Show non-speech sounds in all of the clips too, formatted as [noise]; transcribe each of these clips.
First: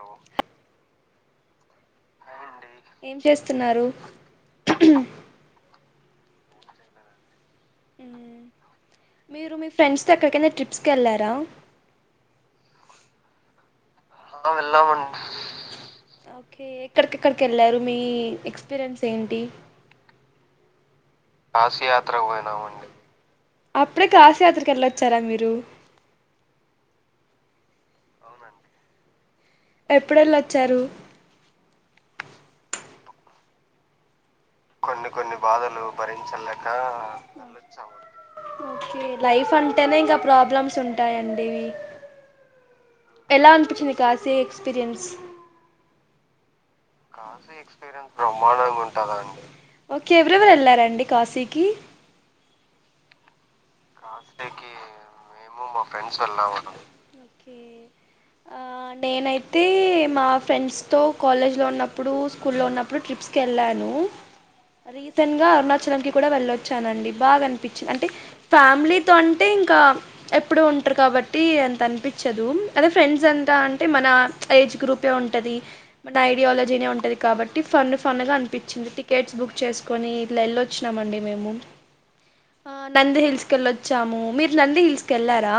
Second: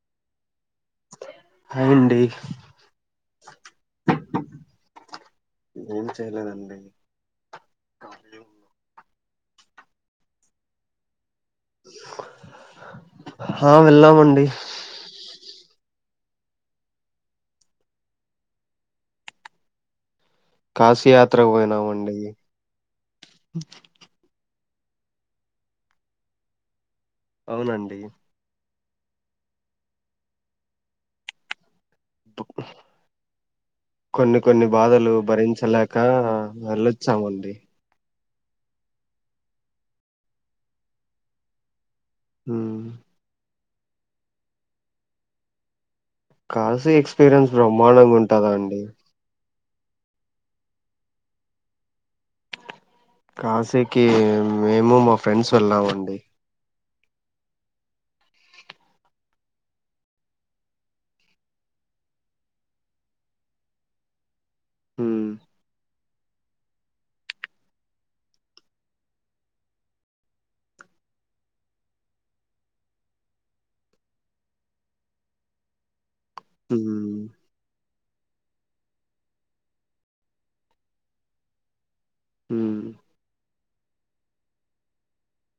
అవ్ హాయ్ అండి ఏం చేస్తున్నారు ఏం చేయలేదండి ఊ ఖాళీ మీరు మీ ఫ్రెండ్స్ తో ఎక్కడికైనా ట్రిప్స్ కి వెళ్ళారా హవ్ హ వెల్లామండి ఓకే ఎక్కడికెక్కడికి వెళ్లారు మీ ఎక్స్పీరియన్స్ ఏంటి కాశీ యాత్రకు కాశీ యాత్ర పోయినామండి కు పోయినాం అండి వెళ్ళొచ్చారా మీరు అవునండి ఎప్పుడెళ్ళొచ్చారు పు కొన్ని కొన్ని బాధలు భరించలేక వెళ్ళొచ్చామండి ఓకే లైఫ్ అంటేనే ఇంకా ప్రాబ్లమ్స్ ఉంటాయండి ఇవి ఉ అనిపిచ్చింది కాశీ ఎక్స్పీరియన్స్ కాశీ ఎక్స్పీరియన్స్ బ్రహ్మాండంగా ఉంటదా అండి ఓకే ఎవరెవరు వెళ్లారండి కాశీకి కాశీకి మేము మా ఫ్రెండ్స్ ము మా వెళ్ళామండి ఫ్రెండ్స్ వెళ్లామండి ఓకే ఆ నేనైతే మా ఫ్రెండ్స్ తో కాలేజ్ లో ఉన్నప్పుడు స్కూల్లో ఉన్నప్పుడు ట్రిప్స్ కి ఎళ్ళాను ఉమ్ రీసెన్ గా అరుణాచలం కి కూడా వెళ్ళొచ్చానండి బాగా అనిపించింది అంటే ఫ్యామిలీతో అంటే ఇంకా ఎప్పుడు ఉంటరు కాబట్టి అంత అనిపించదు అదే ఫ్రెండ్స్ అంతా అంటే మన ఏజ్ గ్రూపే ఉంటది మన ఐడియాలజీనే ఉమ్ ఉంటది కాబట్టి ఫన్ ఫన్ గా అనిపించింది టికెట్స్ బుక్ చేసుకొని ఇట్లా ఎళ్ళొచ్చినాము అండి మేము ఆ ఉమ్ నంది హిల్స్ కెళ్ళొచ్చాము మీరు నంది హిల్స్ కెళ్లారా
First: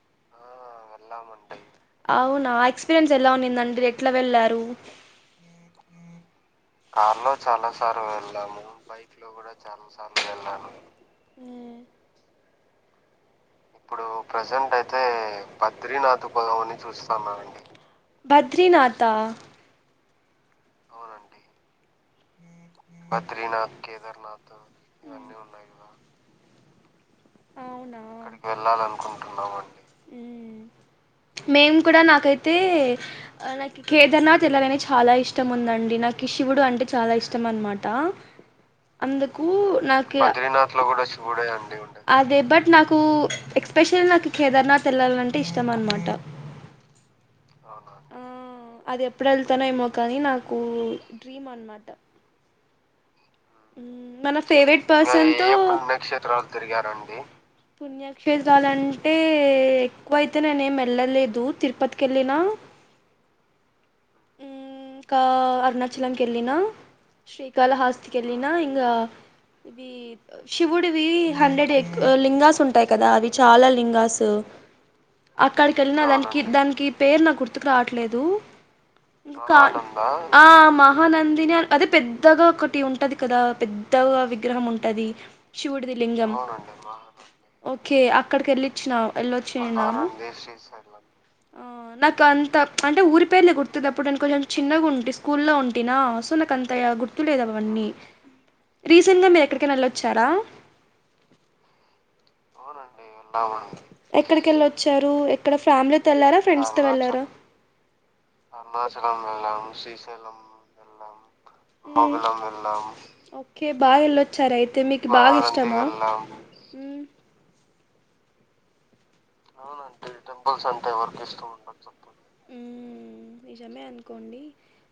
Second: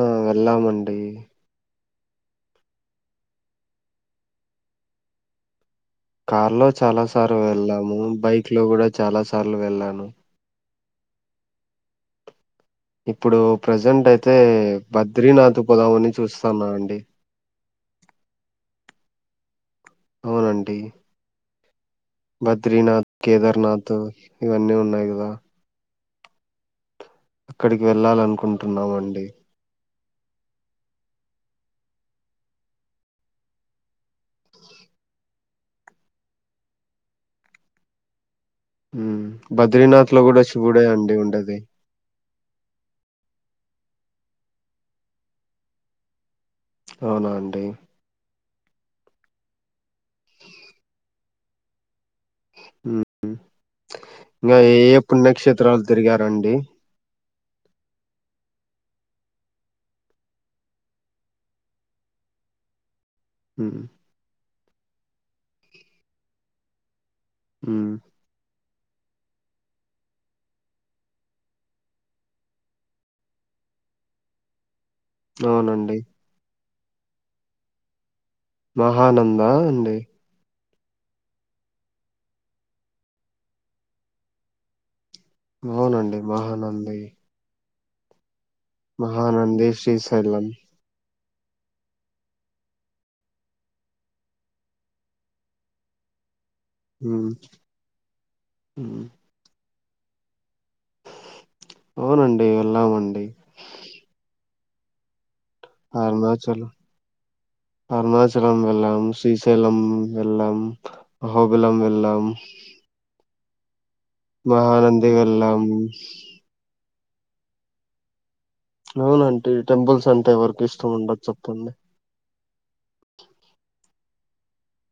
ఆ వెళ్లాం అండి అవునా ఎక్స్పీరియన్స్ ఎలా ఉనిందండి ఎట్లా వెళ్లారు కార్ లో చాలా సార్లు వెళ్ళము బైక్ లో కూడా చాలా సార్లు వెళ్ళను ఆ ఇప్పుడు ఇప్పుడు ప్రజెంట్ అయితే ప్రెజెంట్ అయితే బద్రీనాథ్ పోదామని బద్రినథ్ పొదం చూస్తాన్నా అని అండి చూస్తాన్నా అండి బద్రీినాధ అవునండి బద్రీనాథ్ కేదార్నాథ్ ఇవన్నీ ఉన్నాయి కదా అక్కడికి అవునా వెళ్ళాలనుకుంటున్నామండి మేము కూడా నాకైతే నాకు కేదార్నాథ్ వెళ్లాలనే చాలా ఇష్టం ఉందండి నాకు శివుడు అంటే చాలా ఇష్టం అనమాట్ ట ఉమ్ అందుకు బద్రీనాథ్ నాకు లో కూడా బద్రీనాథ్ లో శివుడే కూడా అండి శివుడే ఉండేది అండి ఉండేద్ అదే బట్ నాకు ఎక్స్పెషల్లీ నాకు కేదార్నాథ్ వెళ్ళాలంటే ఇష్టం అన్నమాట అవునా అండి అది ఎప్పుడేళ్తానో ఏమో కానీ నాకు డ్రీమ్ అనమాట హు మన ఫేవరెట్ పర్సన్ తో పుణ్యక్షేత్రాలు తిరిగారండి పుణ్యక్షేత్రాలంటే ఎక్కువయితే నేనేం వెళ్ళలేదు తిరుపతికేళ్ళిన హు ఇంకా అరుణాచలంకేళ్ళినా ఉమ్ శ్రీకాళహస్ నా ఇంగా ఇవి శివుడివి హండ్రెడ్ ఎ లింగాస్ ఉంటాయి కదా అవి చాలా లింగాస్ అవునండి అక్కడికేళ్ళినా దానికి దాన్ ఈ పేరు నా గుర్తుకు రాట్లేదు మహానంద కా అండి ఆ మహానందినే అదే పెద్దగా ఒకటి ఉం టది కదా పెద్దగా విగ్రహం ఉంటది శివుడిది అవునండి లింగం మహానంది ఓకే అక్కడికేళ్ళిచ్చినా మహానంది ఏళ్ళోచ్చినం శ్రీశైలం ఆ నాకు అంత అంటే ఊరి పేర్లే గుర్తునప్ అప్పుడు నేను కొంచెం చిన్నగుంటి స్కూల్ల్లో ఉంటినా సో నాకు అం త ఉమ్ గుర్తులేదవన్నీ ఉమ్ రీసేంట్ గా మీరు ఎక్ కెనోళ్ళొచ్చారా అవునండి వెళ్ళామండి చ్చరు ఎక్ అరుణాచలం, అరుణాచలం వెళ్లం, శ్రీశైలం వెళ్ళం, హోబులం వెళ్ళం. ఓకే బ్ బాగా ఏళ్ళొచ్చారైతే మీకు బాగా వెళ్ళాం ఇష్టమా. మ్మ్ అవునంటి. టెంపుల్స్ అంతే ఎవర్కు ఇష్టం ఉండదు చెప్పండి. మ్మ్ నిజమే అనుకోండి.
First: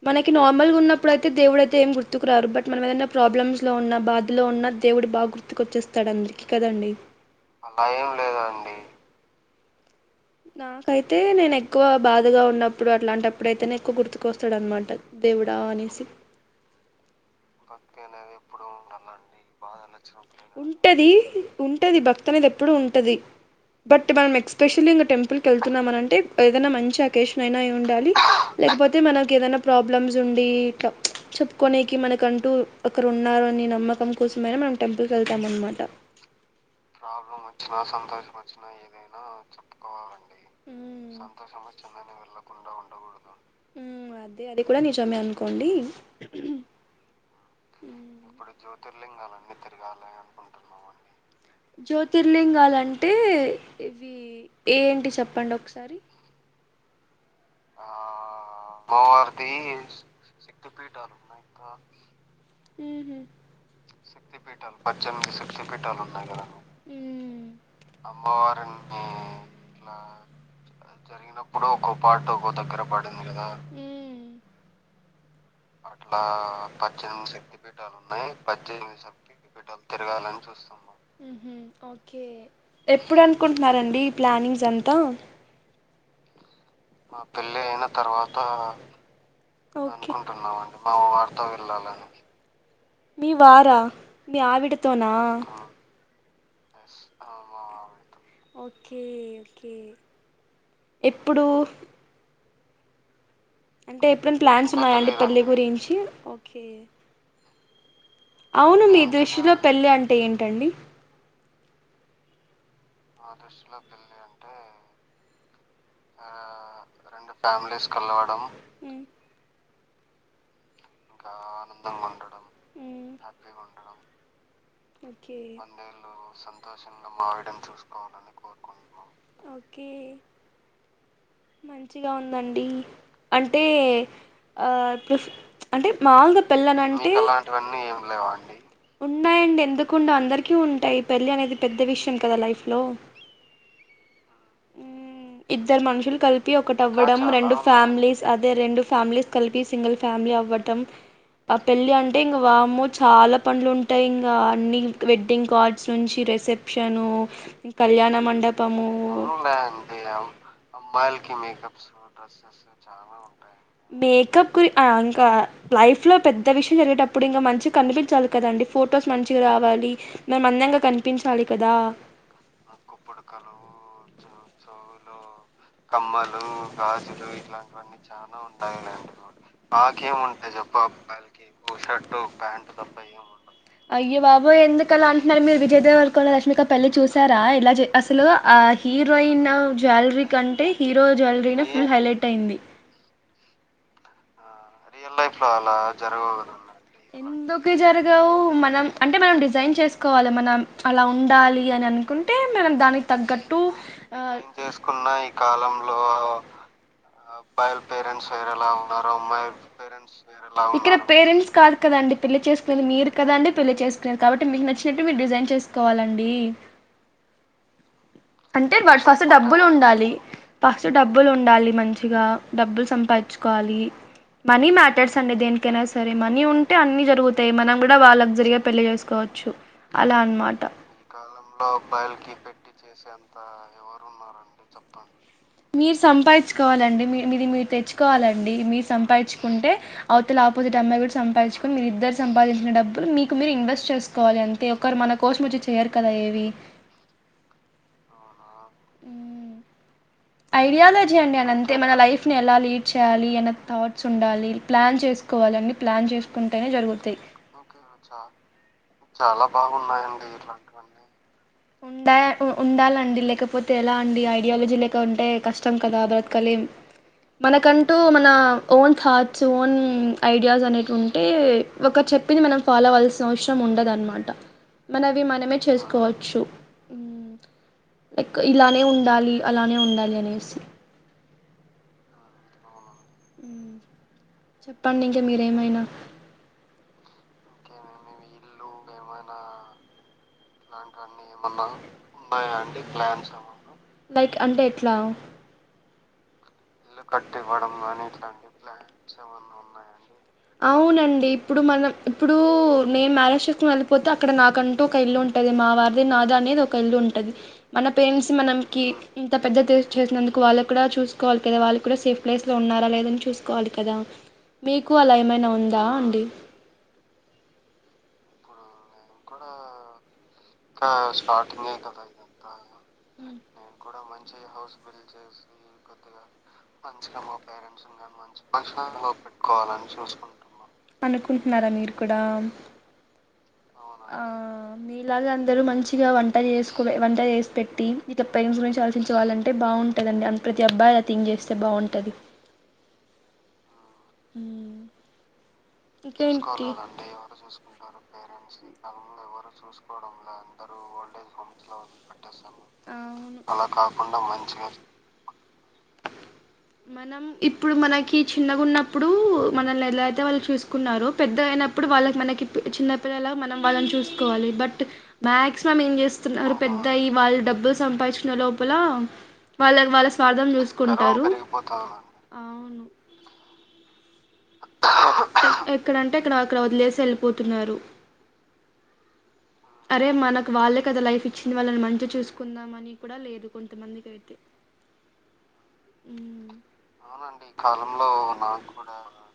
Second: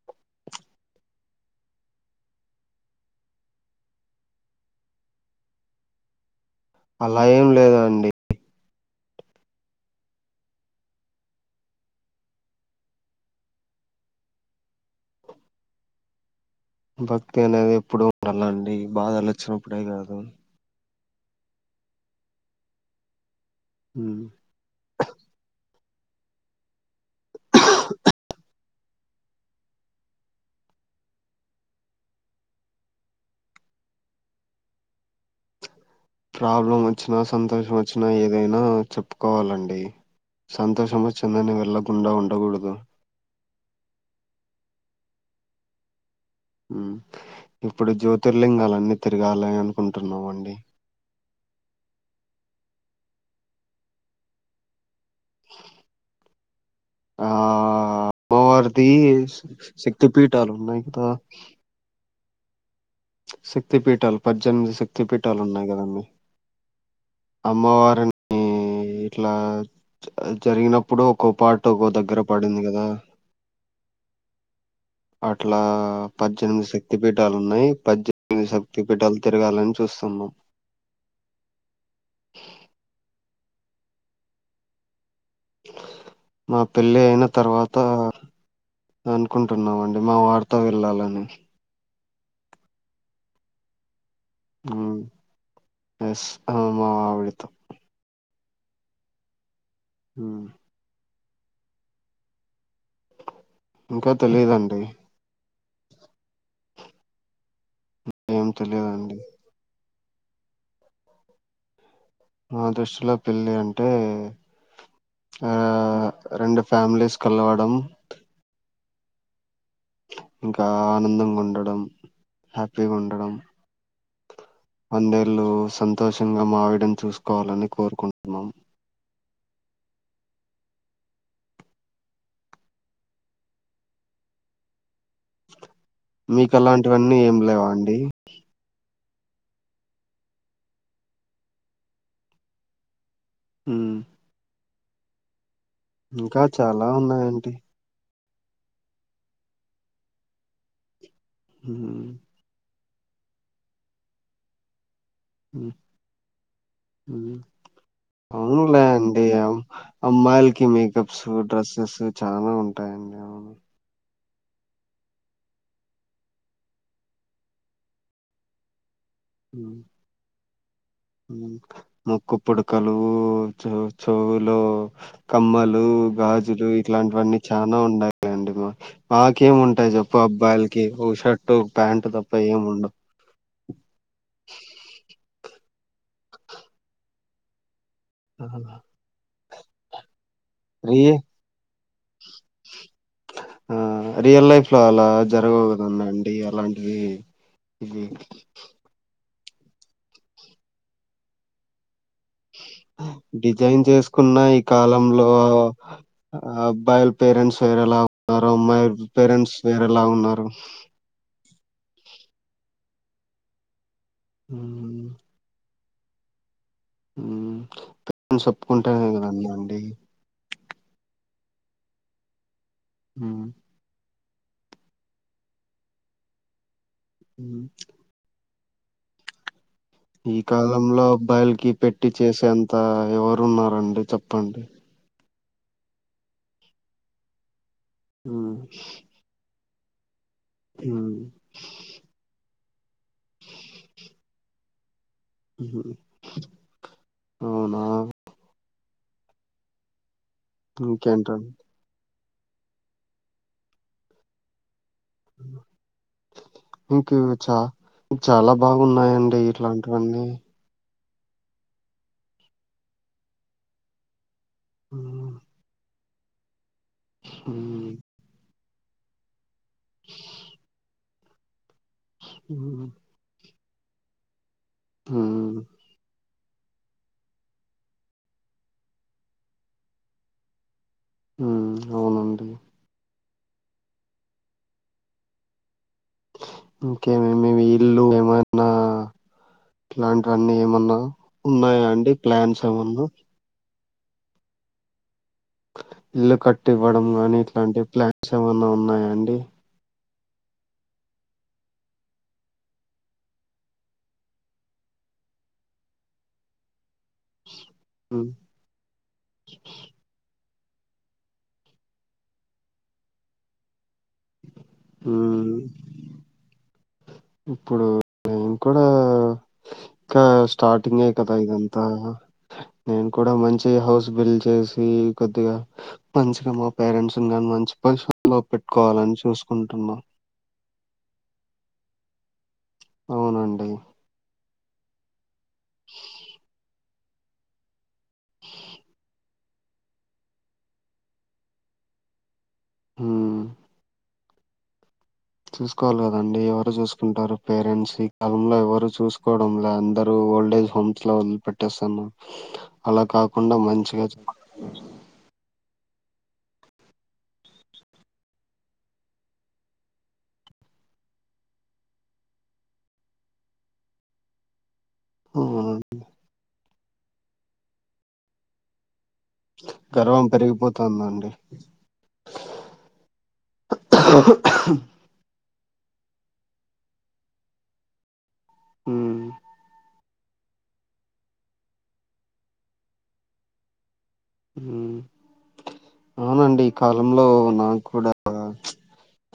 మనకి నార్మల్ గా ఉన్నప్పుడుయితే దేవుడు అయితే ఏం గుర్తుకు రాడు. బట్ మనం ఏదైనా ప్రాబ్లమ్స్ లో ఉన్నా, బాధలో ఉన్నా దేవుడు బాగ్ గుర్తుకోచ్చేస్తాడ్ అందడ్ర్కి కదండి. అలా ఏం లేదండి నాకైతే నేను ఎక్కువ బాధగా ఉన్నప్పుడు. అట్లాంటప్పుడైతేనే ఎక్కువ్ గుర్తుకోస్తాడనమాట దేవుడా అనేసి. భక్తి అనేది ఎప్పుడు ఉండాల అండి. బాధలు వచ్చినప్పుడే గాదు. టది ఉంటది భక్తి అనేది ఎప్పుడు ఉంటది. బట్ మనం ఎక్స్పెషలీ ఇంగ టెంపుల్కిళ్ నం అంటే ఏదైనా మంచి అక్ కేషన్ అయినా అయి ఉండాలి లేకపోతే మనకి ఏదైనా ప్రాబ్లమ్స్ ఉండి. ఇట్లా చెప్పుకోనేకి మనక్ కంటూ అక్కరూన్నారు అని నమ్మకం కోసమైనా మనం టెంపుల్ కేళ్తాం. అనమాట ప్రాబ్లం వచ్చినా సంతోషం వచ్చినా ఏదైనా చెప్పుకోవాలండి సంతోషం మ్మ్ వచ్చిందని వెళ్ళకుండా ఉండకూడదు మ్మ్ అదే అది కూడా నిజమే అనుకోండి. హ్మ్ హ్మ్ తిరగాలి అనుకుంటున్నామండి జ్యోతిర్లింగాలాం టే ఇవి ఏంటి చెప్పండి. ఒకసారి ఆ అమ్మవార్ది శక్తి పీఠాలు ఉన్నాయి. కదా మ్మ్ శక్తి పీఠాలు, పజ్దేనిమిది శక్తి పీఠాలు ఉన్నాయి కదండి. మ్మ్ అమ్మవారిని ఇట్లా జ జరిగినప్పుడు ఒకో పాట్ ఒకో దగ్గర పడింది గాదా. అట్లా పద్దెనిమిది హ్మ్ శక్తి పీఠాలు ఉన్నాయి పద్దెనిమిది శక్తి పీఠాలు తిరగాలని చూస్తున్నాం హు ఓకే ఎప్పుడు అనుకుంట్నరండి. ఈ ప్లానింగ్స్ అంతా. మా పెళ్ళి అయిన తర్వాత అనుకుంట్ టున్నామండి. మా వార్తో వెళ్ళాలని [inaudible] ల్లనికి మీ వారా మీ మ్మ్. ఆవిడతోనా ఎస్ ఆ మావిడతో ఓకే ఓ కే ఇప్పుడు అంటే ఇంకా ఎప్పుడునా ప్లాన్స్ తెలియదండి ఉన్నాయండి పెళ్లి గురించి చి ఓకే ఏం అవును మీ తెలియదండి దృష్టిలో పెళ్ళి అంట అంటే ఏం టండి అ దృష్టిలో పెళ్ళి అంటే అ రెండు ఫ్యామిలీస్ కలవడం అ ఆ ఆనందంగా ఉండడం హ్యాపీగా ఉండడం పందేళ్ళు వందేళ్ళు సంతోషంగా మావేయడం సంతోషంగ మా ఆవిడను చూసుకోవాలని చూసుకోవాలని కోరుకుంటున్నాం కోరుకుంటుాన్నాం కే మంచిగా ఉందండి అంటే ఆ అంటే మా వుల్ గ మీకు పెళ్ళన్ అంటే అలాంటివన్నీ ఏం లేవా అండి ఉన్నాయండి ఎందుకుండ వ్ అందరికీ ఉంటాయి పెళ్ళి అనేది పెద్ద విషయం కదా లైఫ్ లో హ ఇద్దరు మనుషులు కలిపి ఒకటి చాలా అవ్వడం ఉన్నాయండి రెండు ఫ్యామిలీస్ అదే రెండు ఫ్యామిలీస్ కలిపి సింగిల్ ఫ్యామిలీ అవ్వటం ఆ పెళ్ళి ఉమ్, అంటే ఇంగ వామ్మో త్ చాలా పన్లులు ఉంటాయి ఇంకా అన్నిీ వెడ్డింగ్ ఉమ్, కార్డ్స్ నుంచి రిసెప్షను ఉమ్. కళ్యాణ అవునులే మండపము అండి అమ్మాయిలకి మేకప్స్ డ్రెస్సెస్ చాలా ఉంటాయండి అవు తప్ గురి అ ఇంకా లైఫ్ లో పెద్ద విషయం జరిగేటప్పుడు ఇంకా మంచి కనిపించాలి కదండి ఫోటో పుటోస్ మనించిగా ఉమ్, రావాలి గ మందం గ్ ముక్కు పుడుకలు చవ్ చౌ లో చాలా ఉన్నాయండి మా మాకేం ఉంటాయి చెప్పు అబ్బాయిలకి ఓ షర్టు ప్యాంటు తప్ప ఏం ఉండవు అయ్య బాబోయే ఎందుకు అలా అంటున్నారు మీరు విజయ్ దేవర కొండ రష్మిక పెళ్లి చూసారా ఇలా జె అసలు ఆ హీరోయిన్ అల్ జల్ రీ కంటే ఫ్రీ హీరో జల్ రీ నే హాయిలే ట్ ఇట్టయింది మ్మ్ రియల్ లైఫ్ లో అలా జరగవు కదండండి అలాంటివి ఎందుకు ఇవి జరగవ్ మనం అంటే మన డిస్ జైన్ చేసుకోవాలి మనం అలా ఉండాలి అనన్ ఏం డిజైన్ చేసుకున్న ఈ చేసుకున్న కాలంలో ఈ కాలంలో ఆ, అబ్బాయిల పేరెంట్స్ అబ్బాయిల్ వేరేలా పేరెంట్స్ ఉన్నారు సైడ్ ఎలా అమ్మాయి ఉన్నోరో అమ్మాయి పేరెంట్స్ వేరేలా పేరెంట్స్ ఉన్నారు వేరెలా ఉన్నారో [unintelligible] కాదు కదండి పెళ్లి చేసుకునేది మీరు కదండి పెళ్లి చేస్ [inaudible] కాబట్టి మీకు నచ్చినట్టు ఉమ్, మీరు డిజైన్ చేస్ కోవాలండి మ్మ్ అంటే వాటి ఫస్ట్ డబ్బులుండాలి ఫస్ట్ డబ్బులుండాలి మంచిగా డబ్బులు సంపాదిచ్చుకోవాలి మనీ మ్యాటర్స్ అండి దేనికైనా సరే మనీ ఉన్ టే అన్ని జరుగుతాయి మనం గుడా వా లగ్జరీగా పెళ్ళి చేసుకోవచ్చు అలా ఈ అన్నమాట కాలంలో అబ్బాయల్కి పెట్టి చేసేంత ఎవరున్నారండి చెప్పండి మీరు సంపాదిచ్కోవాలండి మీ మీది మీరు తెచ్ కోవాలండి ఉమ్, మీరు సంపాదిచ్కుంటే అవతల ఆపోజిట్ అమ్మాయి గుడ ఉమ్, సంపాదుచ్కొని మీరుద్దరు సంపాదిం న డబ్బులు మీకు మీరు ఇన్వెస్ట్ చేసుకోవాలి అంతే ఒకరు మనక్ కోచ్ మచ్చి చెయరు ఉమ్. కదా ఏవి అవునా మ్మ్ ఐడియాలజీ అండి ఇంకేంటండి అని అంతే మన లైఫ్ ఫ్ని ఎలా లీడ్ చేయాలి అన్న థాట్స్ ఉండాలి ప్లాన్ చేసుకోవాలండి ప్లాన్ చేసుకుంటేనే జరుగుతయి. మీకు చా చాలా బాగున్నాయండి చాలా ఇట్లాంటివన్నీ బాగున్నాయండి ఇట్లాంటివన్నీ ఉండాయ్ ఉ ఉండాలండీ లేకపోతేే ఎలా అండీ అయి ఐడియాలజీ లేక ఉంటే ఉమ్, కష్టం కదా [inaudible] కలీం ఉమ్. మనకంటూ మన ఓన్ థాట్స్ సోన్ ఐడియాస్ అనేటిఉన్ అంటే ఒక చెప్పి మనం ఉమ్ ఫాలో అవాల్సిన అవసం ము ఉండదన్మాట మనవి మనమే చేసుకోవచ్చు లైక్ ఇలానే ఉండాలి అలానే ఉండాలి అనేసి మ్మ్ అవునండి మ్ చెప్పండి ఇంకా మీరేమైనా ఇంకేమేమి ఇల్లు ఏమన్నా ఆ ఇలాంట్ అన్నీ ఏమన్నా ఉన్నాయా అండి ప్లాన్స్ ఏమన్నా లైక్ అంటే ఎట్లా ఇల్లుకట్ ఇల్లు కట్టి ఇవ్వడం గాని ఇట్లాంటి ఉన్నాయా ప్లాన్స్ అండి ఏమన్నా ఉన్నాయా అండి అవునండి ఇప్పుడు మనం ఇప్పుడు ఊ నేను మ్యారేజ్ చేసుకొని వెళ్ళిపోతే అక్కడ నాకంటూ ఒక ఇల్లు ఉంటది మా వారిది నాది అనేది ఒక ఇల్లు ఉన్ మన ఉమ్ పేరెంట్స్ మనంకి ఇంత పెద్ద ద చేసినందుకు వాళ్ళకి ఇక్కడ చూసుకోవాలి ద వాళ్ళు కూడా సేఫ్ ప్లేస్లో ఉన్నారా లేదని చూసుకోవాలి కదా మీకు అలా ఏమైనా ఉమ్ ఉందా అండి ఇప్పుడు నేన్ కూడా ఇంకా స్టార్టింగే కదా ఇదంతా నేను కూడా మంచి హౌస్ బిల్డ్ చేసి కొద్దిగా మంచిగా మా పేరెంట్స్ నీ గాని మంచి పొసిషన్ లో పెట్టుకోవాలని చూసుకుంటున్న అనుకుంటున్నారా మీరు కూడా అమ్ అవునండి సరే అండ్ మీరు మంచిగావంట ఎస్కల్ ఎ వన్ వంట ఏస్ పెట్టీ ఇక పేరెంట్స్ లుంచి ఆలోచించవాలంట్ అంటే బాగుంటదండి అమ్ ప్రతి అబ్బాయి ఆ థింగ్ చెస్తే బాగుంటది మ్మ్ మ్మ్ చూసుకోవాలి కదండి ఎవరు చూసుకుంటారు పేరెంట్స్ ఈ కాలంలో ఎవరు చూసుకోవడం లే అందరు ఓల్డేజ్ హోమ్స్ లో వొదిలి పెట్టేస్తుండ్రు అలా అవును కాకుండా మంచిగా చూ మనం ఇప్పుడు మనకి చిన్నగా ఉన్నప్పుడు ఊ మనల్ని ఎలా అయితే వాళ్ళు చూసు కున్నారు పెద్ద అయినప్పుడు వాళ్ళకి మనకి ప్ చిన్నపిల్లలగా మనం వాళ్ళని చూసుకోవాలి బట్ మాక్సిమం ఉమ్, ఏం చేస్తున్నారు పెద్ద తయ్ వాళ్ళు డబ్బులు సంపాదించిన లోపలా వాళ్ళ క్ వాళ్ళ గర్వం స్వార్థం చూసుకుంటారు పెరిగిపోతుందండి అవును [unintelligible] ఇక్కడంటే ఇక్కడ అక్కడ వదిలేసి వెళ్ళిపోతున్నారు ఉమ్ అరే మనకు వాళ్ళే కదా లైఫ్ ఇచ్చింది వాళ్ళని మంచిగా చూసుకుందాం అని కూడా లేదు కొంతమందికి అయితే హ్మ్ ఉమ్ అవునండి ఈ కాలంలో నాకు కూడా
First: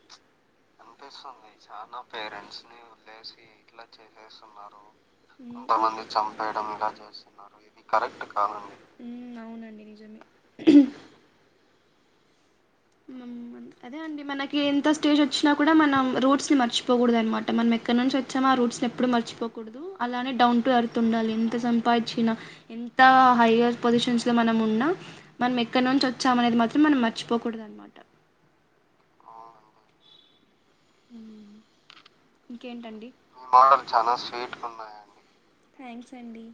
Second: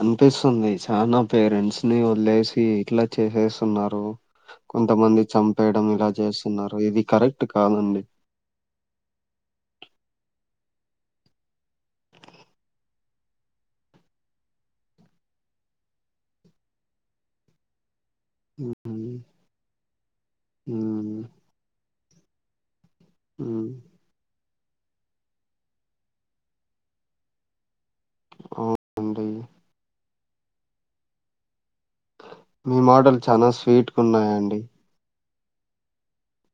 అ అనిపిస్తుంది చానా వదిలేసి పేరెంట్స్ ని ఇట్లా వదిలేసి ఇట్లా చేసేస్తున్నారు చేసేస్తున్నారు కొంతమంది చంపేయడం కొంతమంది ఇలా చంపేయడం చేస్తున్నారు ఇలా ఇది కరెక్ట్ చేస్తున్నారు ఇది కాదండి కరెక్ట్ కాదండి మ్మహ్హ్ హ్మ్ అదే అండి మనకి ఎంత స్టేజ్ వచ్చినా కూడా మనం రుట్స్ ని మర్చిపోగుడదు అనమాట మనం ఎక్కడ నుంచి వ చమ ఆ రూట్స్ ని ఎప్పుడు ఉమ్ మర్చిపోకూడదు అలానే డౌన్ టు ఎర్త్ ఉమ్ ఉండాలి ఎంత సంపా చిన ఎం త ఉమ్ హైయర్ పొజిషన్స్ లో మనం ఉ ఉన్న మనం ఎక్కడ నుంచి వచ్చామనేది మాత్రం మనం మర్చిపోకు కూడదనమాట అవునండి హ్మ్ మీ ఇంకేంటండి మాటలు చాలా స్వీట్గా ఉన్నాయండి థ్యాంక్స్ అండి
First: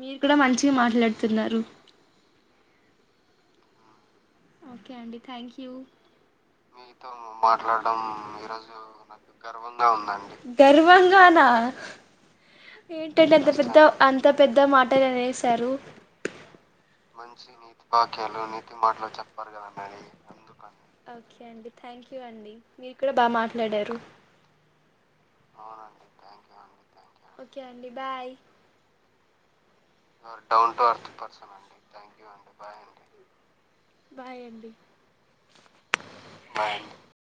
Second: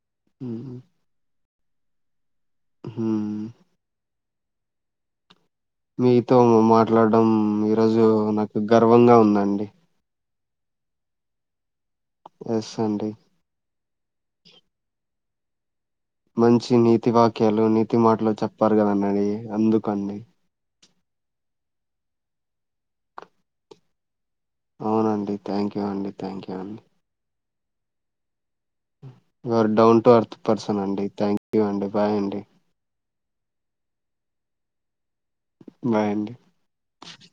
మీరు కూడా మంచిగా హ్మ్ మాట్లాడుతున్నారు హ్మ్ ఓకే అండి థ్యాంక్ యూ మీతో మాట్లాడడం ఈరోజు నాకు గర్వంగా ఉందండి గర్వాంగానా ఎస్ అండి ఏంటండి అంత పెద్ద అంత పెద్ద మాట అనెస్ తరు మంచి నీతి వాక్యాలు నీతి మాటలు చెప్పారు కాదఅండని ఎందుకండి ఓకే అండి థ్యాంక్ యూ అండి మీరు కూడా బాగా మాట్లాడారు అవునండి థ్యాంక్ యూ అండి థ్యాంక్ యూ అండి ఓకే అండి bye down to earth person అండి థ్యాంక్ అండి బాయ్ అండి బాయ్ అండి బాయ్ అండి